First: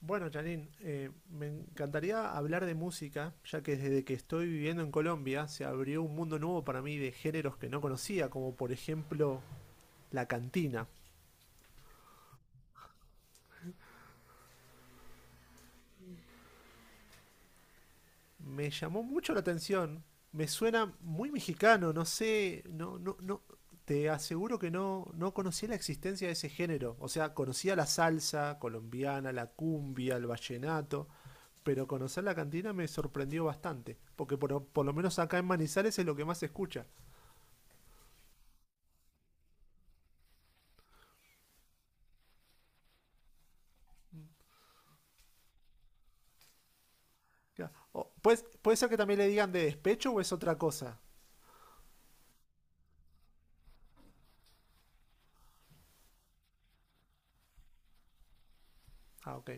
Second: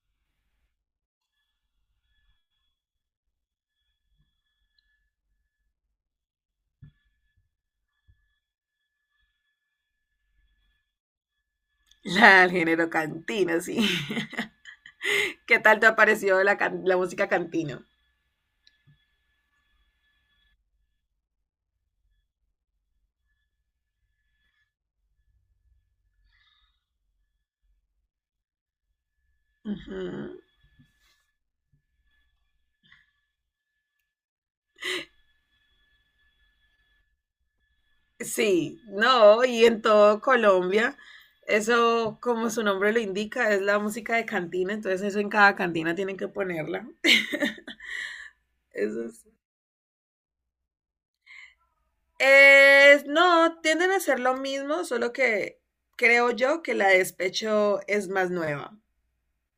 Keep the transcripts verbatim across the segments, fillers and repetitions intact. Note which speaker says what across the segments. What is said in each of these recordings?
Speaker 1: Bueno, Janine, eh, me encantaría hablar de música, ya que desde que estoy viviendo en Colombia se abrió un mundo nuevo para mí de géneros que no conocía, como por ejemplo la cantina.
Speaker 2: La del género cantino, sí. ¿Qué tal te ha parecido la, can- la música cantino?
Speaker 1: Me llamó mucho la atención, me suena muy mexicano, no sé, no, no, no, te aseguro que no, no conocía la existencia de ese género. O sea, conocía la salsa colombiana, la cumbia, el
Speaker 2: Ujú.
Speaker 1: vallenato, pero conocer la cantina me sorprendió bastante, porque por, por lo menos acá en Manizales es lo que más se escucha.
Speaker 2: Sí, no, y en todo Colombia, eso como su nombre lo indica, es la música de cantina, entonces eso en cada cantina tienen que ponerla.
Speaker 1: Claro. O- ¿Puede, puede ser que
Speaker 2: Eso
Speaker 1: también
Speaker 2: es.
Speaker 1: le digan de despecho o es otra cosa?
Speaker 2: Eh, no, tienden a ser lo mismo, solo que creo yo que la de despecho es más nueva.
Speaker 1: Ah, ok.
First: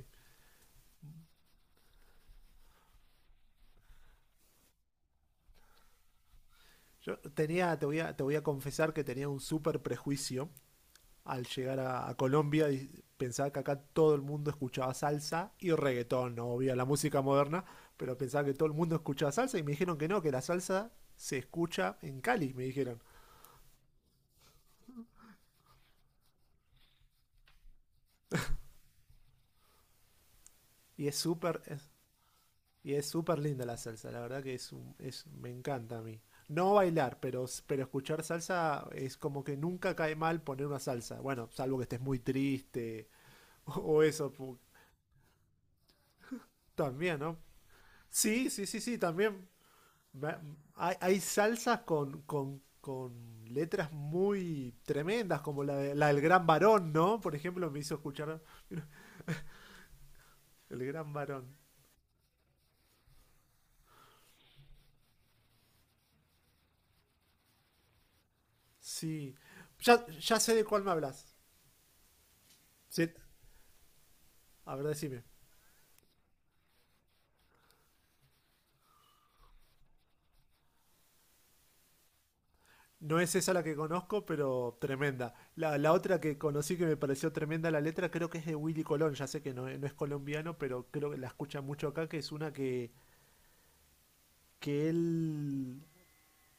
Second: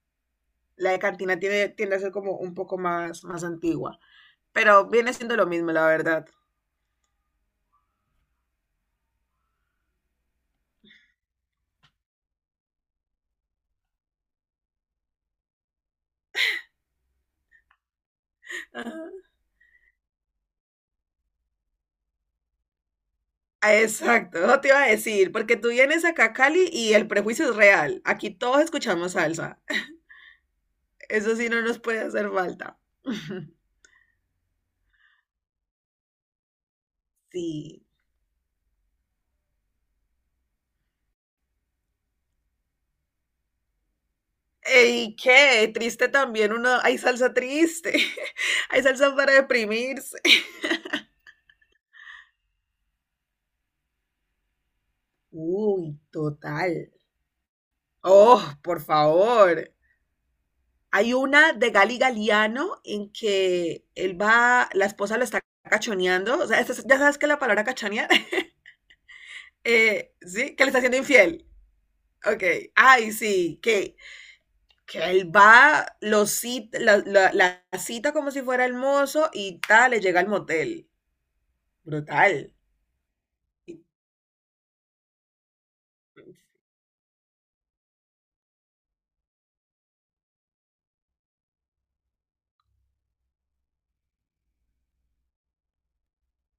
Speaker 2: La de cantina tiene, tiende a ser como un poco más, más antigua, pero viene siendo lo mismo, la verdad.
Speaker 1: Yo tenía, te voy a, te voy a confesar que tenía un súper prejuicio al llegar a, a Colombia y pensaba que acá todo el mundo escuchaba salsa y reggaetón, no obvio, la música moderna, pero pensaba que todo el mundo escuchaba salsa y me dijeron que no, que la salsa se escucha en Cali, me dijeron.
Speaker 2: Ah, exacto, eso te iba a decir, porque tú vienes acá a Cali y el prejuicio es real. Aquí todos escuchamos salsa.
Speaker 1: Y es
Speaker 2: Eso sí no
Speaker 1: súper,
Speaker 2: nos
Speaker 1: es
Speaker 2: puede hacer falta.
Speaker 1: Y es súper linda la salsa, la verdad que es, un- es me encanta a mí. No bailar, pero, s- pero
Speaker 2: Sí.
Speaker 1: escuchar salsa es como que nunca cae mal poner una salsa. Bueno, salvo que estés muy triste o, o eso pu-
Speaker 2: ¿Y qué? Triste también uno. Hay
Speaker 1: también,
Speaker 2: salsa
Speaker 1: ¿no?
Speaker 2: triste.
Speaker 1: Sí, sí, sí,
Speaker 2: Hay
Speaker 1: sí,
Speaker 2: salsa para
Speaker 1: también.
Speaker 2: deprimirse.
Speaker 1: Me- Hay, hay salsas con, con, con letras muy tremendas, como la, de-
Speaker 2: Uy,
Speaker 1: la del Gran
Speaker 2: total.
Speaker 1: Varón, ¿no? Por ejemplo, me hizo escuchar
Speaker 2: Oh, por favor.
Speaker 1: el Gran
Speaker 2: Hay una
Speaker 1: Varón.
Speaker 2: de Gali Galiano en que él va, la esposa lo está cachoneando. O sea, ya sabes que la palabra cachonear,
Speaker 1: Sí. Ya,
Speaker 2: eh,
Speaker 1: ya sé
Speaker 2: sí,
Speaker 1: de
Speaker 2: que le está
Speaker 1: cuál me
Speaker 2: haciendo
Speaker 1: hablas.
Speaker 2: infiel. Ok,
Speaker 1: Sí.
Speaker 2: ay, sí, que,
Speaker 1: A ver,
Speaker 2: que
Speaker 1: decime.
Speaker 2: él va, lo cita, la, la- la cita como si fuera el mozo y tal, le llega al motel. Brutal.
Speaker 1: No es esa la que
Speaker 2: Y-
Speaker 1: conozco, pero tremenda. La, la otra que conocí que me pareció tremenda la letra, creo que es de Willy Colón. Ya sé que no, es no es colombiano, pero creo que la escuchan mucho acá, que es una que, que él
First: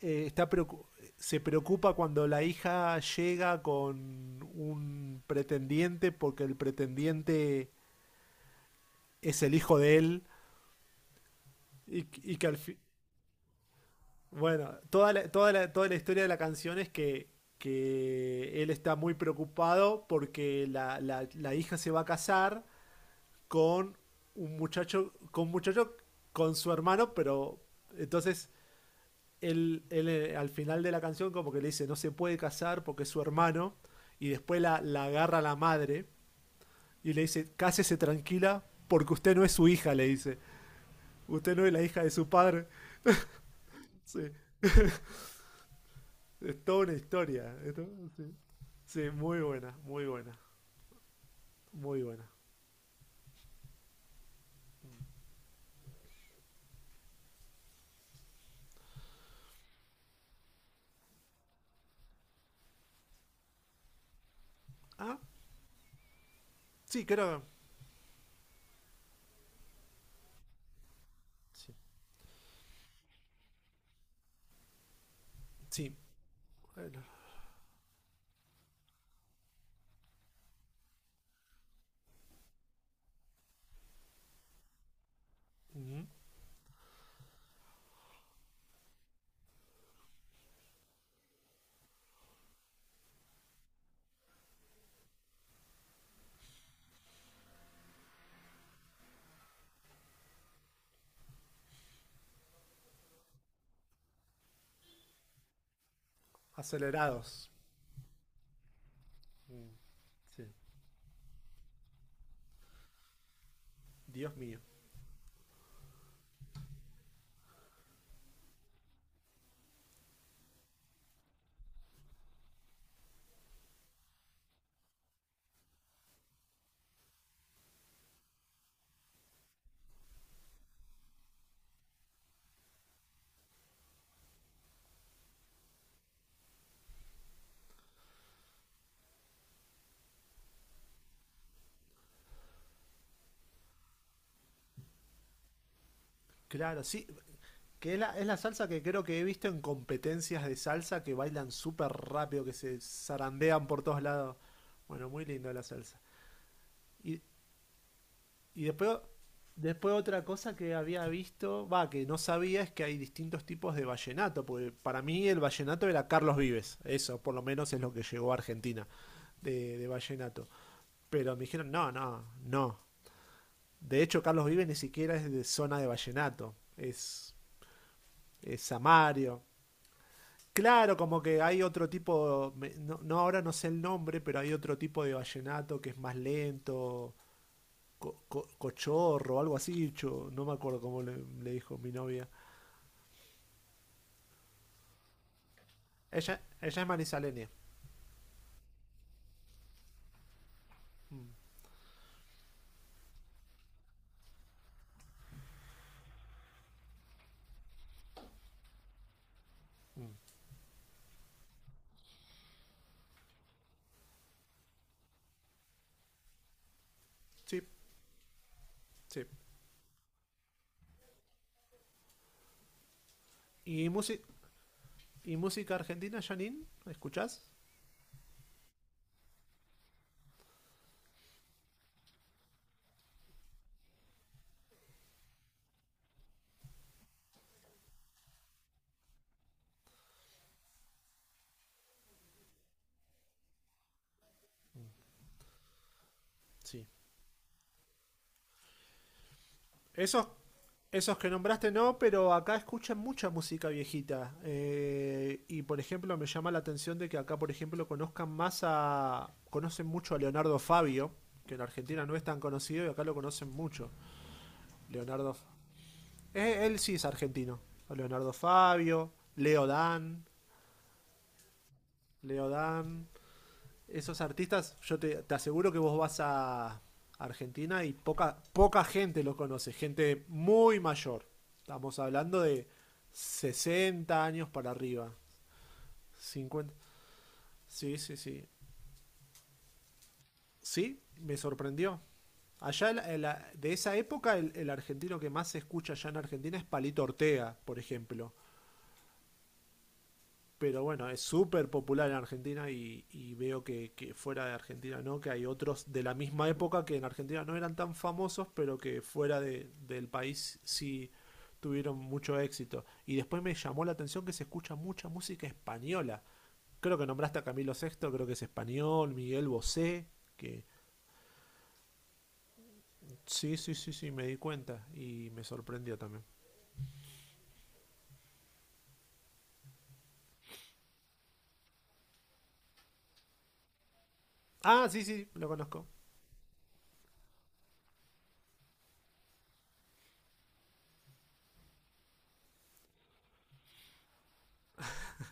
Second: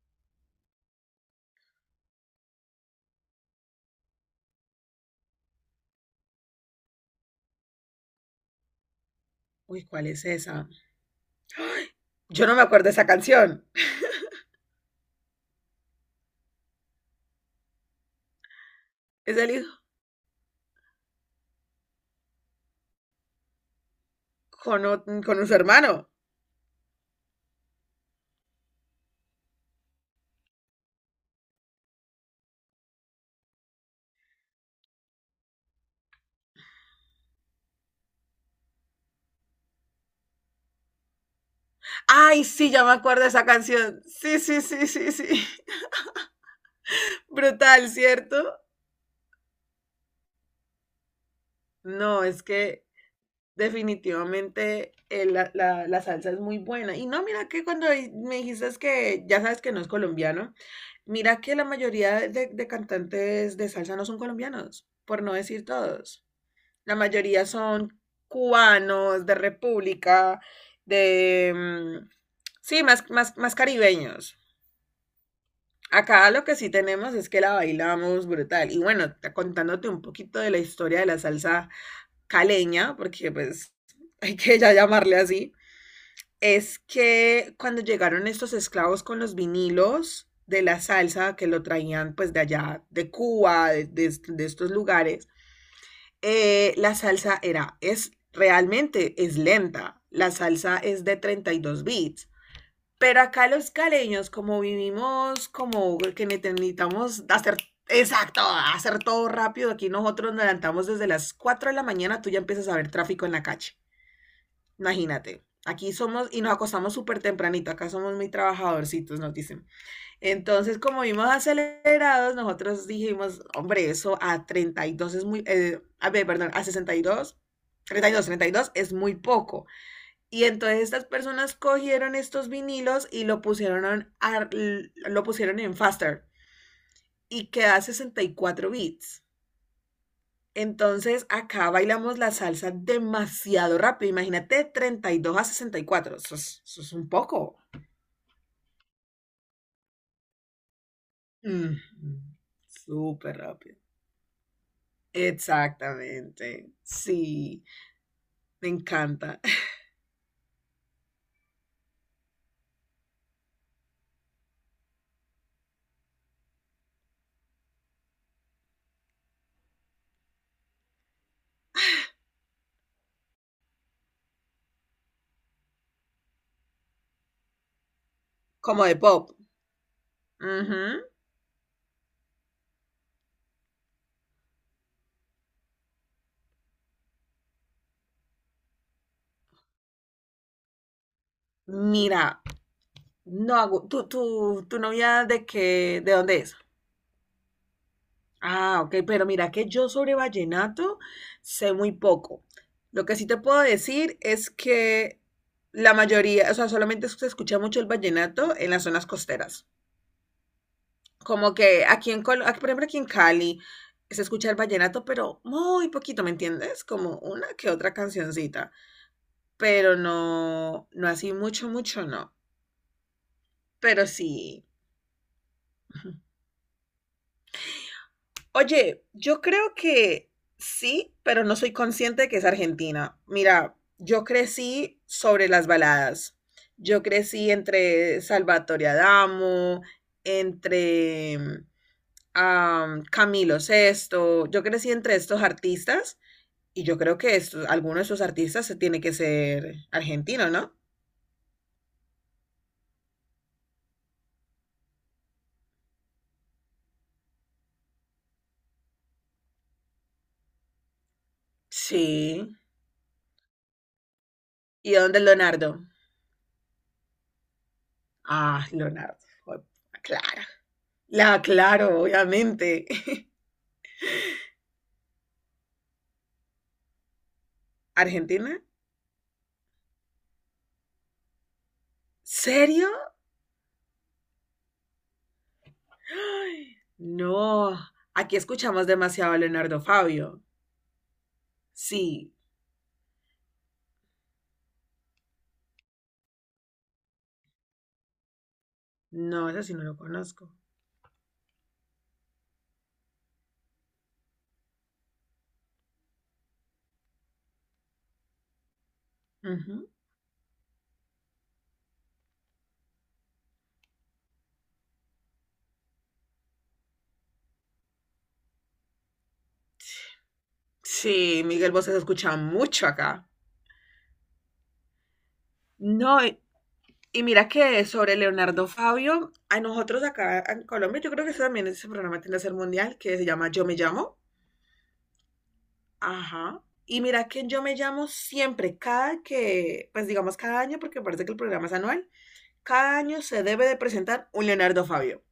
Speaker 1: eh, está preocu- se preocupa cuando la hija llega con un pretendiente porque el pretendiente es el hijo
Speaker 2: Uy,
Speaker 1: de
Speaker 2: ¿cuál
Speaker 1: él
Speaker 2: es esa?
Speaker 1: y, y
Speaker 2: Yo
Speaker 1: que
Speaker 2: no
Speaker 1: al,
Speaker 2: me
Speaker 1: fi-
Speaker 2: acuerdo de esa canción.
Speaker 1: Bueno, toda la, toda la, toda la historia de la canción es que, que él está muy
Speaker 2: Es el hijo
Speaker 1: preocupado porque la, la- la hija se va a casar con un
Speaker 2: con, o-
Speaker 1: muchacho, con
Speaker 2: con
Speaker 1: un
Speaker 2: su
Speaker 1: muchacho
Speaker 2: hermano.
Speaker 1: con su hermano, pero entonces él, él, eh, al final de la canción como que le dice no se puede casar porque es su hermano y después la, la agarra la madre y le dice cásese tranquila porque usted no es su hija, le dice. Usted no es la hija de su
Speaker 2: Ay,
Speaker 1: padre.
Speaker 2: sí, ya me acuerdo de esa canción.
Speaker 1: Sí,
Speaker 2: Sí, sí, sí, sí, sí.
Speaker 1: es toda una historia.
Speaker 2: Brutal,
Speaker 1: ¿No? Sí.
Speaker 2: ¿cierto?
Speaker 1: Sí, muy buena, muy buena, muy
Speaker 2: No,
Speaker 1: buena.
Speaker 2: es que Definitivamente, eh, la, la- la salsa es muy buena. Y no, mira que cuando di- me dijiste es que ya sabes que no es colombiano, mira que la mayoría de, de cantantes de salsa no son colombianos,
Speaker 1: Ah,
Speaker 2: por no decir todos. La
Speaker 1: sí, creo.
Speaker 2: mayoría son cubanos, de República, de...
Speaker 1: Sí,
Speaker 2: mm, sí, más, más, más caribeños.
Speaker 1: sí.
Speaker 2: Acá lo que sí
Speaker 1: Bueno,
Speaker 2: tenemos es que la bailamos brutal. Y bueno, t- contándote un poquito de la historia de la salsa caleña, porque pues hay que ya llamarle así,
Speaker 1: ujú.
Speaker 2: es que cuando llegaron estos esclavos con los vinilos de la salsa que lo traían pues de allá, de Cuba, de, de, de estos lugares, eh, la salsa era, es realmente es lenta, la salsa es de treinta y dos bits. Pero acá los caleños, como vivimos, como que necesitamos
Speaker 1: Acelerados.
Speaker 2: hacer... Exacto, hacer todo rápido. Aquí nosotros nos
Speaker 1: Sí.
Speaker 2: levantamos desde las cuatro de la mañana, tú ya empiezas a ver tráfico en la calle.
Speaker 1: Dios mío.
Speaker 2: Imagínate, aquí somos y nos acostamos súper tempranito, acá somos muy trabajadorcitos, nos dicen. Entonces, como vimos acelerados, nosotros dijimos, hombre, eso a treinta y dos es muy, eh, a ver, perdón, a sesenta y y dos dos treinta y dos, treinta y dos es muy poco. Y entonces estas personas cogieron estos vinilos y lo pusieron, en- a- lo pusieron en faster y queda sesenta y cuatro bits. Entonces acá bailamos la salsa demasiado rápido. Imagínate de treinta y dos a sesenta y cuatro. Eso es, eso
Speaker 1: Claro,
Speaker 2: es
Speaker 1: sí.
Speaker 2: un poco.
Speaker 1: Que es la, es la salsa que creo que he visto en competencias de salsa que bailan
Speaker 2: Mm,
Speaker 1: súper rápido, que se
Speaker 2: súper
Speaker 1: zarandean
Speaker 2: rápido.
Speaker 1: por todos lados. Bueno, muy linda la salsa.
Speaker 2: Exactamente.
Speaker 1: Y
Speaker 2: Sí,
Speaker 1: Y
Speaker 2: me
Speaker 1: después,
Speaker 2: encanta.
Speaker 1: después otra cosa que había visto, va, que no sabía es que hay distintos tipos de vallenato, porque para mí el vallenato era Carlos Vives, eso por lo menos es lo que llegó a Argentina de, de vallenato. Pero me dijeron, no, no, no. De hecho, Carlos Vives ni siquiera es de zona de vallenato, es, es
Speaker 2: Como de pop.
Speaker 1: Samario. Claro,
Speaker 2: Ujú.
Speaker 1: como que hay otro tipo, me- no, no, ahora no sé el nombre, pero hay otro tipo de vallenato que es más lento, co- co- cochorro o algo así, cho- no me acuerdo cómo le, le dijo mi novia.
Speaker 2: Mira, no hago. ¿Tu, tu, tu novia de qué? ¿De dónde
Speaker 1: Ella,
Speaker 2: es?
Speaker 1: ella es marisaleña.
Speaker 2: Ah, ok, pero mira que yo sobre vallenato sé muy poco. Lo que sí te puedo decir es que la mayoría, o sea, solamente se escucha mucho el vallenato en las zonas costeras. Como que aquí en Col- aquí, por ejemplo, aquí en Cali se escucha el vallenato, pero muy poquito, ¿me entiendes? Como una
Speaker 1: Sí,
Speaker 2: que otra cancioncita,
Speaker 1: sí.
Speaker 2: pero no, no así mucho, mucho, no.
Speaker 1: ¿Y,
Speaker 2: Pero
Speaker 1: musi-
Speaker 2: sí.
Speaker 1: y música argentina, Janine? ¿Escuchás?
Speaker 2: Oye, yo creo que sí, pero no soy consciente de que es Argentina. Mira, yo crecí sobre las baladas. Yo crecí entre Salvatore Adamo, entre mm, am, Camilo Sesto. Yo crecí entre estos artistas y
Speaker 1: Sí.
Speaker 2: yo creo que estos, alguno de esos artistas se tiene que ser
Speaker 1: Esos,
Speaker 2: argentino, ¿no?
Speaker 1: esos que nombraste no, pero acá escuchan mucha música viejita. Eh, y por ejemplo, me llama la atención de que acá, por ejemplo, conozcan más a. Conocen mucho a Leonardo Fabio, que en Argentina no es tan
Speaker 2: Sí.
Speaker 1: conocido y acá lo conocen mucho.
Speaker 2: ¿Y dónde es
Speaker 1: Leonardo,
Speaker 2: Leonardo?
Speaker 1: eh, él sí es argentino. Leonardo
Speaker 2: Ah,
Speaker 1: Fabio,
Speaker 2: Leonardo.
Speaker 1: Leo Dan,
Speaker 2: Claro. La aclaro,
Speaker 1: Leo
Speaker 2: obviamente.
Speaker 1: Dan. Esos artistas, yo te, te aseguro que vos vas a Argentina y poca,
Speaker 2: ¿Argentina?
Speaker 1: poca gente los conoce, gente muy mayor. Estamos hablando de
Speaker 2: ¿Serio?
Speaker 1: sesenta años para arriba. Cincuenta.
Speaker 2: Ay, no,
Speaker 1: Sí, sí,
Speaker 2: aquí
Speaker 1: sí.
Speaker 2: escuchamos demasiado a Leonardo Fabio.
Speaker 1: Sí, me sorprendió.
Speaker 2: Sí,
Speaker 1: Allá el- el- de esa época, el, el argentino que más se escucha allá en Argentina es Palito Ortega, por ejemplo.
Speaker 2: no, ese sí no lo conozco.
Speaker 1: Pero bueno, es súper popular en Argentina y, y veo que, que, fuera de Argentina no, que hay otros de la misma época que en Argentina no eran tan famosos, pero que fuera de,
Speaker 2: Ujú.
Speaker 1: del país sí tuvieron mucho éxito. Y después me llamó la atención que se escucha mucha música española. Creo que nombraste a Camilo sexto, creo que es español, Miguel Bosé, que
Speaker 2: Sí, Miguel Bosé se escucha mucho acá.
Speaker 1: sí, sí, sí, sí, me di cuenta y me sorprendió también.
Speaker 2: No, y, y mira que sobre Leonardo Fabio, a nosotros acá en Colombia, yo creo que ese también ese programa tiene que ser mundial, que se llama Yo Me Llamo.
Speaker 1: Ah, sí, sí, lo conozco.
Speaker 2: Ajá. Y mira que en Yo Me Llamo siempre, cada que, pues digamos cada año, porque parece que el programa es anual, cada año se debe de presentar un Leonardo Fabio.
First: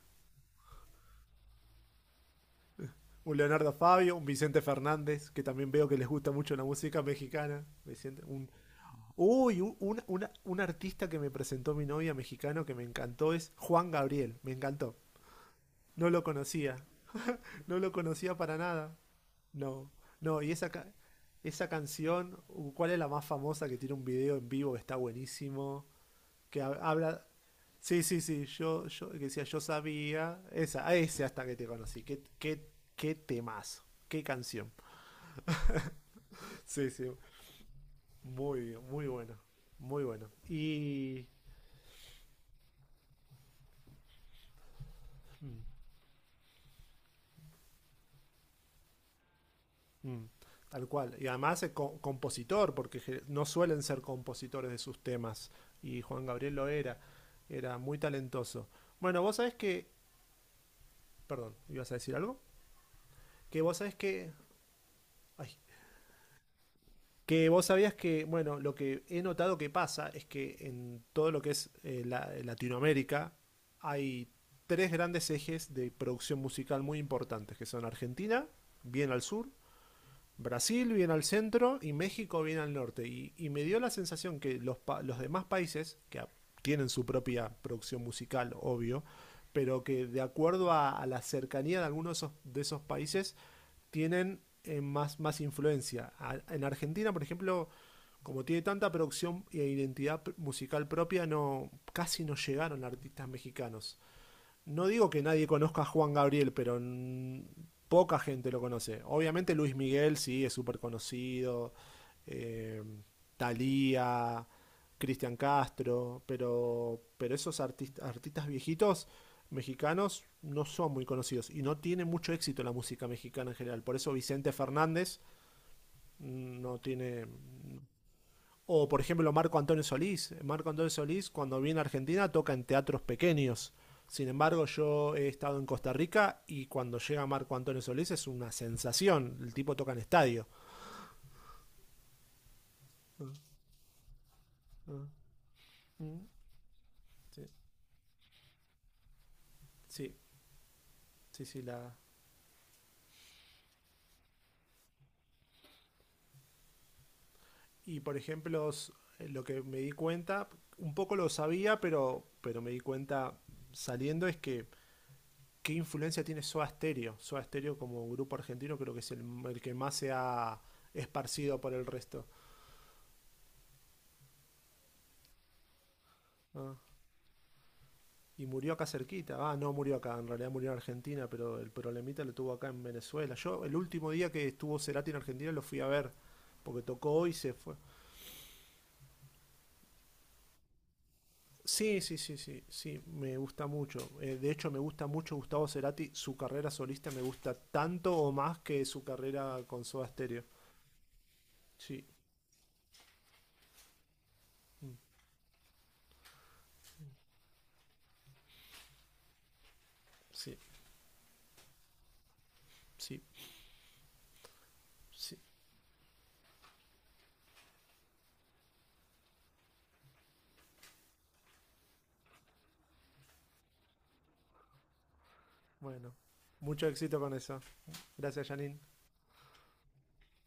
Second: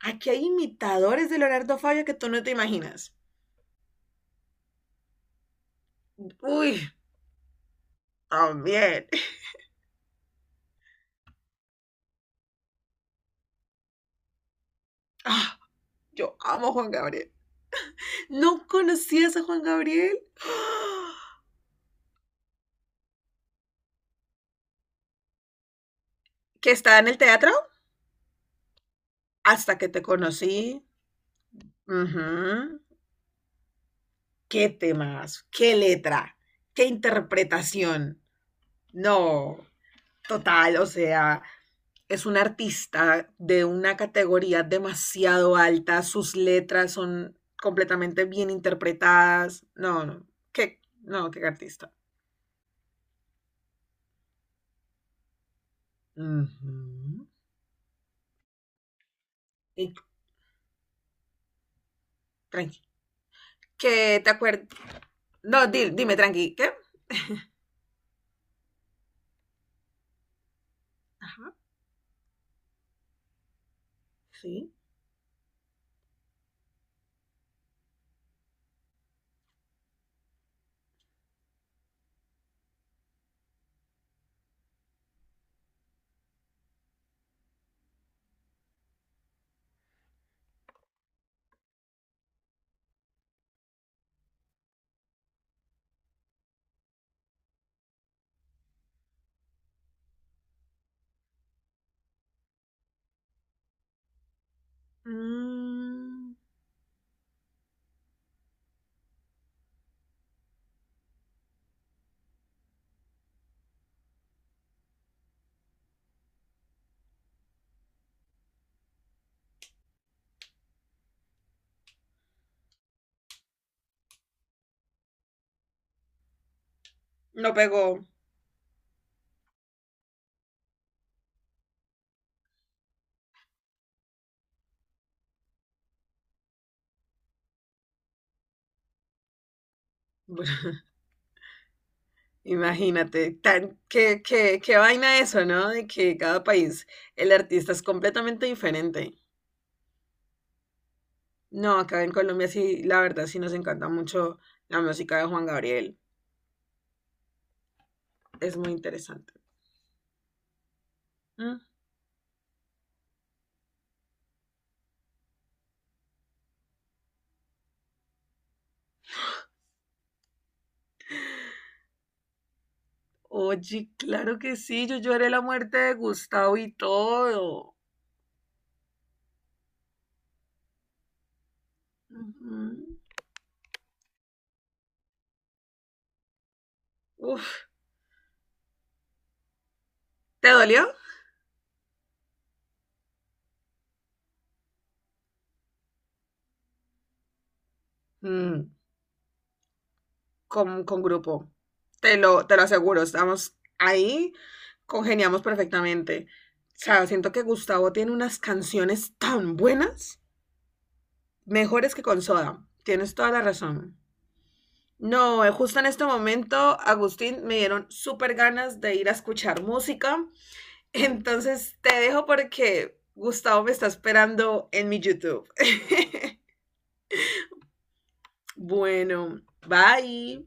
Speaker 2: Aquí hay imitadores de Leonardo Fabio que tú no te imaginas.
Speaker 1: Un Leonardo Fabio, un Vicente Fernández, que también veo que les gusta mucho la
Speaker 2: Uy,
Speaker 1: música mexicana. Vicente, un,
Speaker 2: también.
Speaker 1: uy, un, un- una- un artista que me presentó mi novia mexicano que me encantó es Juan Gabriel, me encantó.
Speaker 2: Ah,
Speaker 1: No lo
Speaker 2: yo amo a
Speaker 1: conocía,
Speaker 2: Juan Gabriel.
Speaker 1: no lo conocía para
Speaker 2: ¿No
Speaker 1: nada.
Speaker 2: conocías a Juan
Speaker 1: No,
Speaker 2: Gabriel?
Speaker 1: no, y esa, ca- esa canción, uh, ¿cuál es la más famosa que tiene un video en vivo que está buenísimo? Que ha-
Speaker 2: ¿Que está en el
Speaker 1: habla...
Speaker 2: teatro?
Speaker 1: Sí, sí, sí, yo, yo que decía, yo
Speaker 2: Hasta que te
Speaker 1: sabía,
Speaker 2: conocí.
Speaker 1: esa, a ese hasta que te conocí, qué,
Speaker 2: Ujú.
Speaker 1: qué, qué temazo, qué
Speaker 2: ¿Qué
Speaker 1: canción.
Speaker 2: temas? ¿Qué letra? ¿Qué
Speaker 1: Sí, sí,
Speaker 2: interpretación?
Speaker 1: muy, muy bueno,
Speaker 2: No,
Speaker 1: muy bueno.
Speaker 2: total, o
Speaker 1: Y
Speaker 2: sea, es un artista de una categoría demasiado alta, sus letras son completamente bien interpretadas. No,
Speaker 1: mm,
Speaker 2: no, qué,
Speaker 1: tal cual. Y
Speaker 2: no, qué
Speaker 1: además es
Speaker 2: artista.
Speaker 1: co- compositor, porque ge- no suelen ser compositores de sus temas. Y Juan Gabriel lo era,
Speaker 2: Ujú.
Speaker 1: era muy talentoso. Bueno, vos sabés que,
Speaker 2: Y,
Speaker 1: perdón, ¿ibas a decir algo?
Speaker 2: tranqui.
Speaker 1: Que vos sabés
Speaker 2: Que te
Speaker 1: que,
Speaker 2: acuerdas.
Speaker 1: ay,
Speaker 2: No, di- dime, tranqui. ¿Qué?
Speaker 1: que vos sabías que, bueno, lo que he notado que pasa es que en todo lo que
Speaker 2: Ajá,
Speaker 1: es eh, la- eh, Latinoamérica hay
Speaker 2: sí.
Speaker 1: tres grandes ejes de producción musical muy importantes, que son Argentina, bien al sur, Brasil bien al centro y México bien al norte. Y, y me dio la sensación que los, pa- los demás países, que tienen su propia producción musical, obvio, pero que de acuerdo a, a la cercanía de algunos de esos, de esos países, tienen eh, más, más influencia. A- en Argentina, por ejemplo, como tiene tanta producción e identidad musical propia, no, casi no llegaron artistas mexicanos. No digo que nadie conozca a Juan
Speaker 2: Mm,
Speaker 1: Gabriel, pero mm, poca gente lo conoce. Obviamente Luis Miguel sí es súper conocido, eh, Thalía, Cristian Castro, pero, pero esos artist- artistas viejitos mexicanos no son muy conocidos y no tiene mucho éxito la música mexicana en general. Por eso Vicente Fernández mm, no tiene
Speaker 2: no pegó.
Speaker 1: o, por ejemplo, Marco Antonio Solís. Marco Antonio Solís, cuando viene a Argentina, toca en teatros pequeños. Sin embargo, yo he estado en Costa Rica y cuando llega Marco Antonio Solís es una sensación. El tipo toca en estadio.
Speaker 2: Bueno, imagínate, tan, qué, qué, qué vaina eso, ¿no? De que cada país el
Speaker 1: Sí,
Speaker 2: artista es completamente diferente.
Speaker 1: sí, sí. Sí,
Speaker 2: No,
Speaker 1: la...
Speaker 2: acá en Colombia sí, la verdad sí nos encanta mucho la música de Juan Gabriel.
Speaker 1: Y, por
Speaker 2: Es
Speaker 1: ejemplo,
Speaker 2: muy interesante.
Speaker 1: lo que me di cuenta, un poco lo
Speaker 2: Mm.
Speaker 1: sabía, pero, pero me di cuenta saliendo, es que qué influencia tiene Soda Stereo. Soda Stereo como grupo argentino creo que es el, el que más se ha esparcido por el resto.
Speaker 2: Oye, claro que sí, yo lloré la muerte de Gustavo y
Speaker 1: Ah,
Speaker 2: todo.
Speaker 1: y murió acá cerquita. Ah, no murió acá, en realidad murió en Argentina, pero el problemita lo tuvo acá en
Speaker 2: Ujú.
Speaker 1: Venezuela. Yo el último día que estuvo Cerati en Argentina lo fui a ver, porque tocó hoy y se
Speaker 2: Uf,
Speaker 1: fue.
Speaker 2: ¿te dolió?
Speaker 1: Sí, sí, sí, sí, sí, me gusta mucho. Eh, de hecho, me gusta mucho Gustavo Cerati. Su carrera solista me gusta tanto o más
Speaker 2: Mm,
Speaker 1: que su carrera con Soda Stereo.
Speaker 2: con, con grupo.
Speaker 1: Sí,
Speaker 2: Te lo, te lo aseguro, estamos ahí,
Speaker 1: mm,
Speaker 2: congeniamos perfectamente. O sea, siento que Gustavo tiene unas canciones tan buenas,
Speaker 1: sí,
Speaker 2: mejores que con Soda. Tienes
Speaker 1: sí,
Speaker 2: toda la razón.
Speaker 1: sí.
Speaker 2: No, eh, justo en este momento, Agustín, me dieron súper ganas de ir a escuchar música. Entonces te dejo porque Gustavo me está esperando en mi YouTube.
Speaker 1: Bueno, mucho éxito con eso. Gracias, Janine.
Speaker 2: Bueno, bye.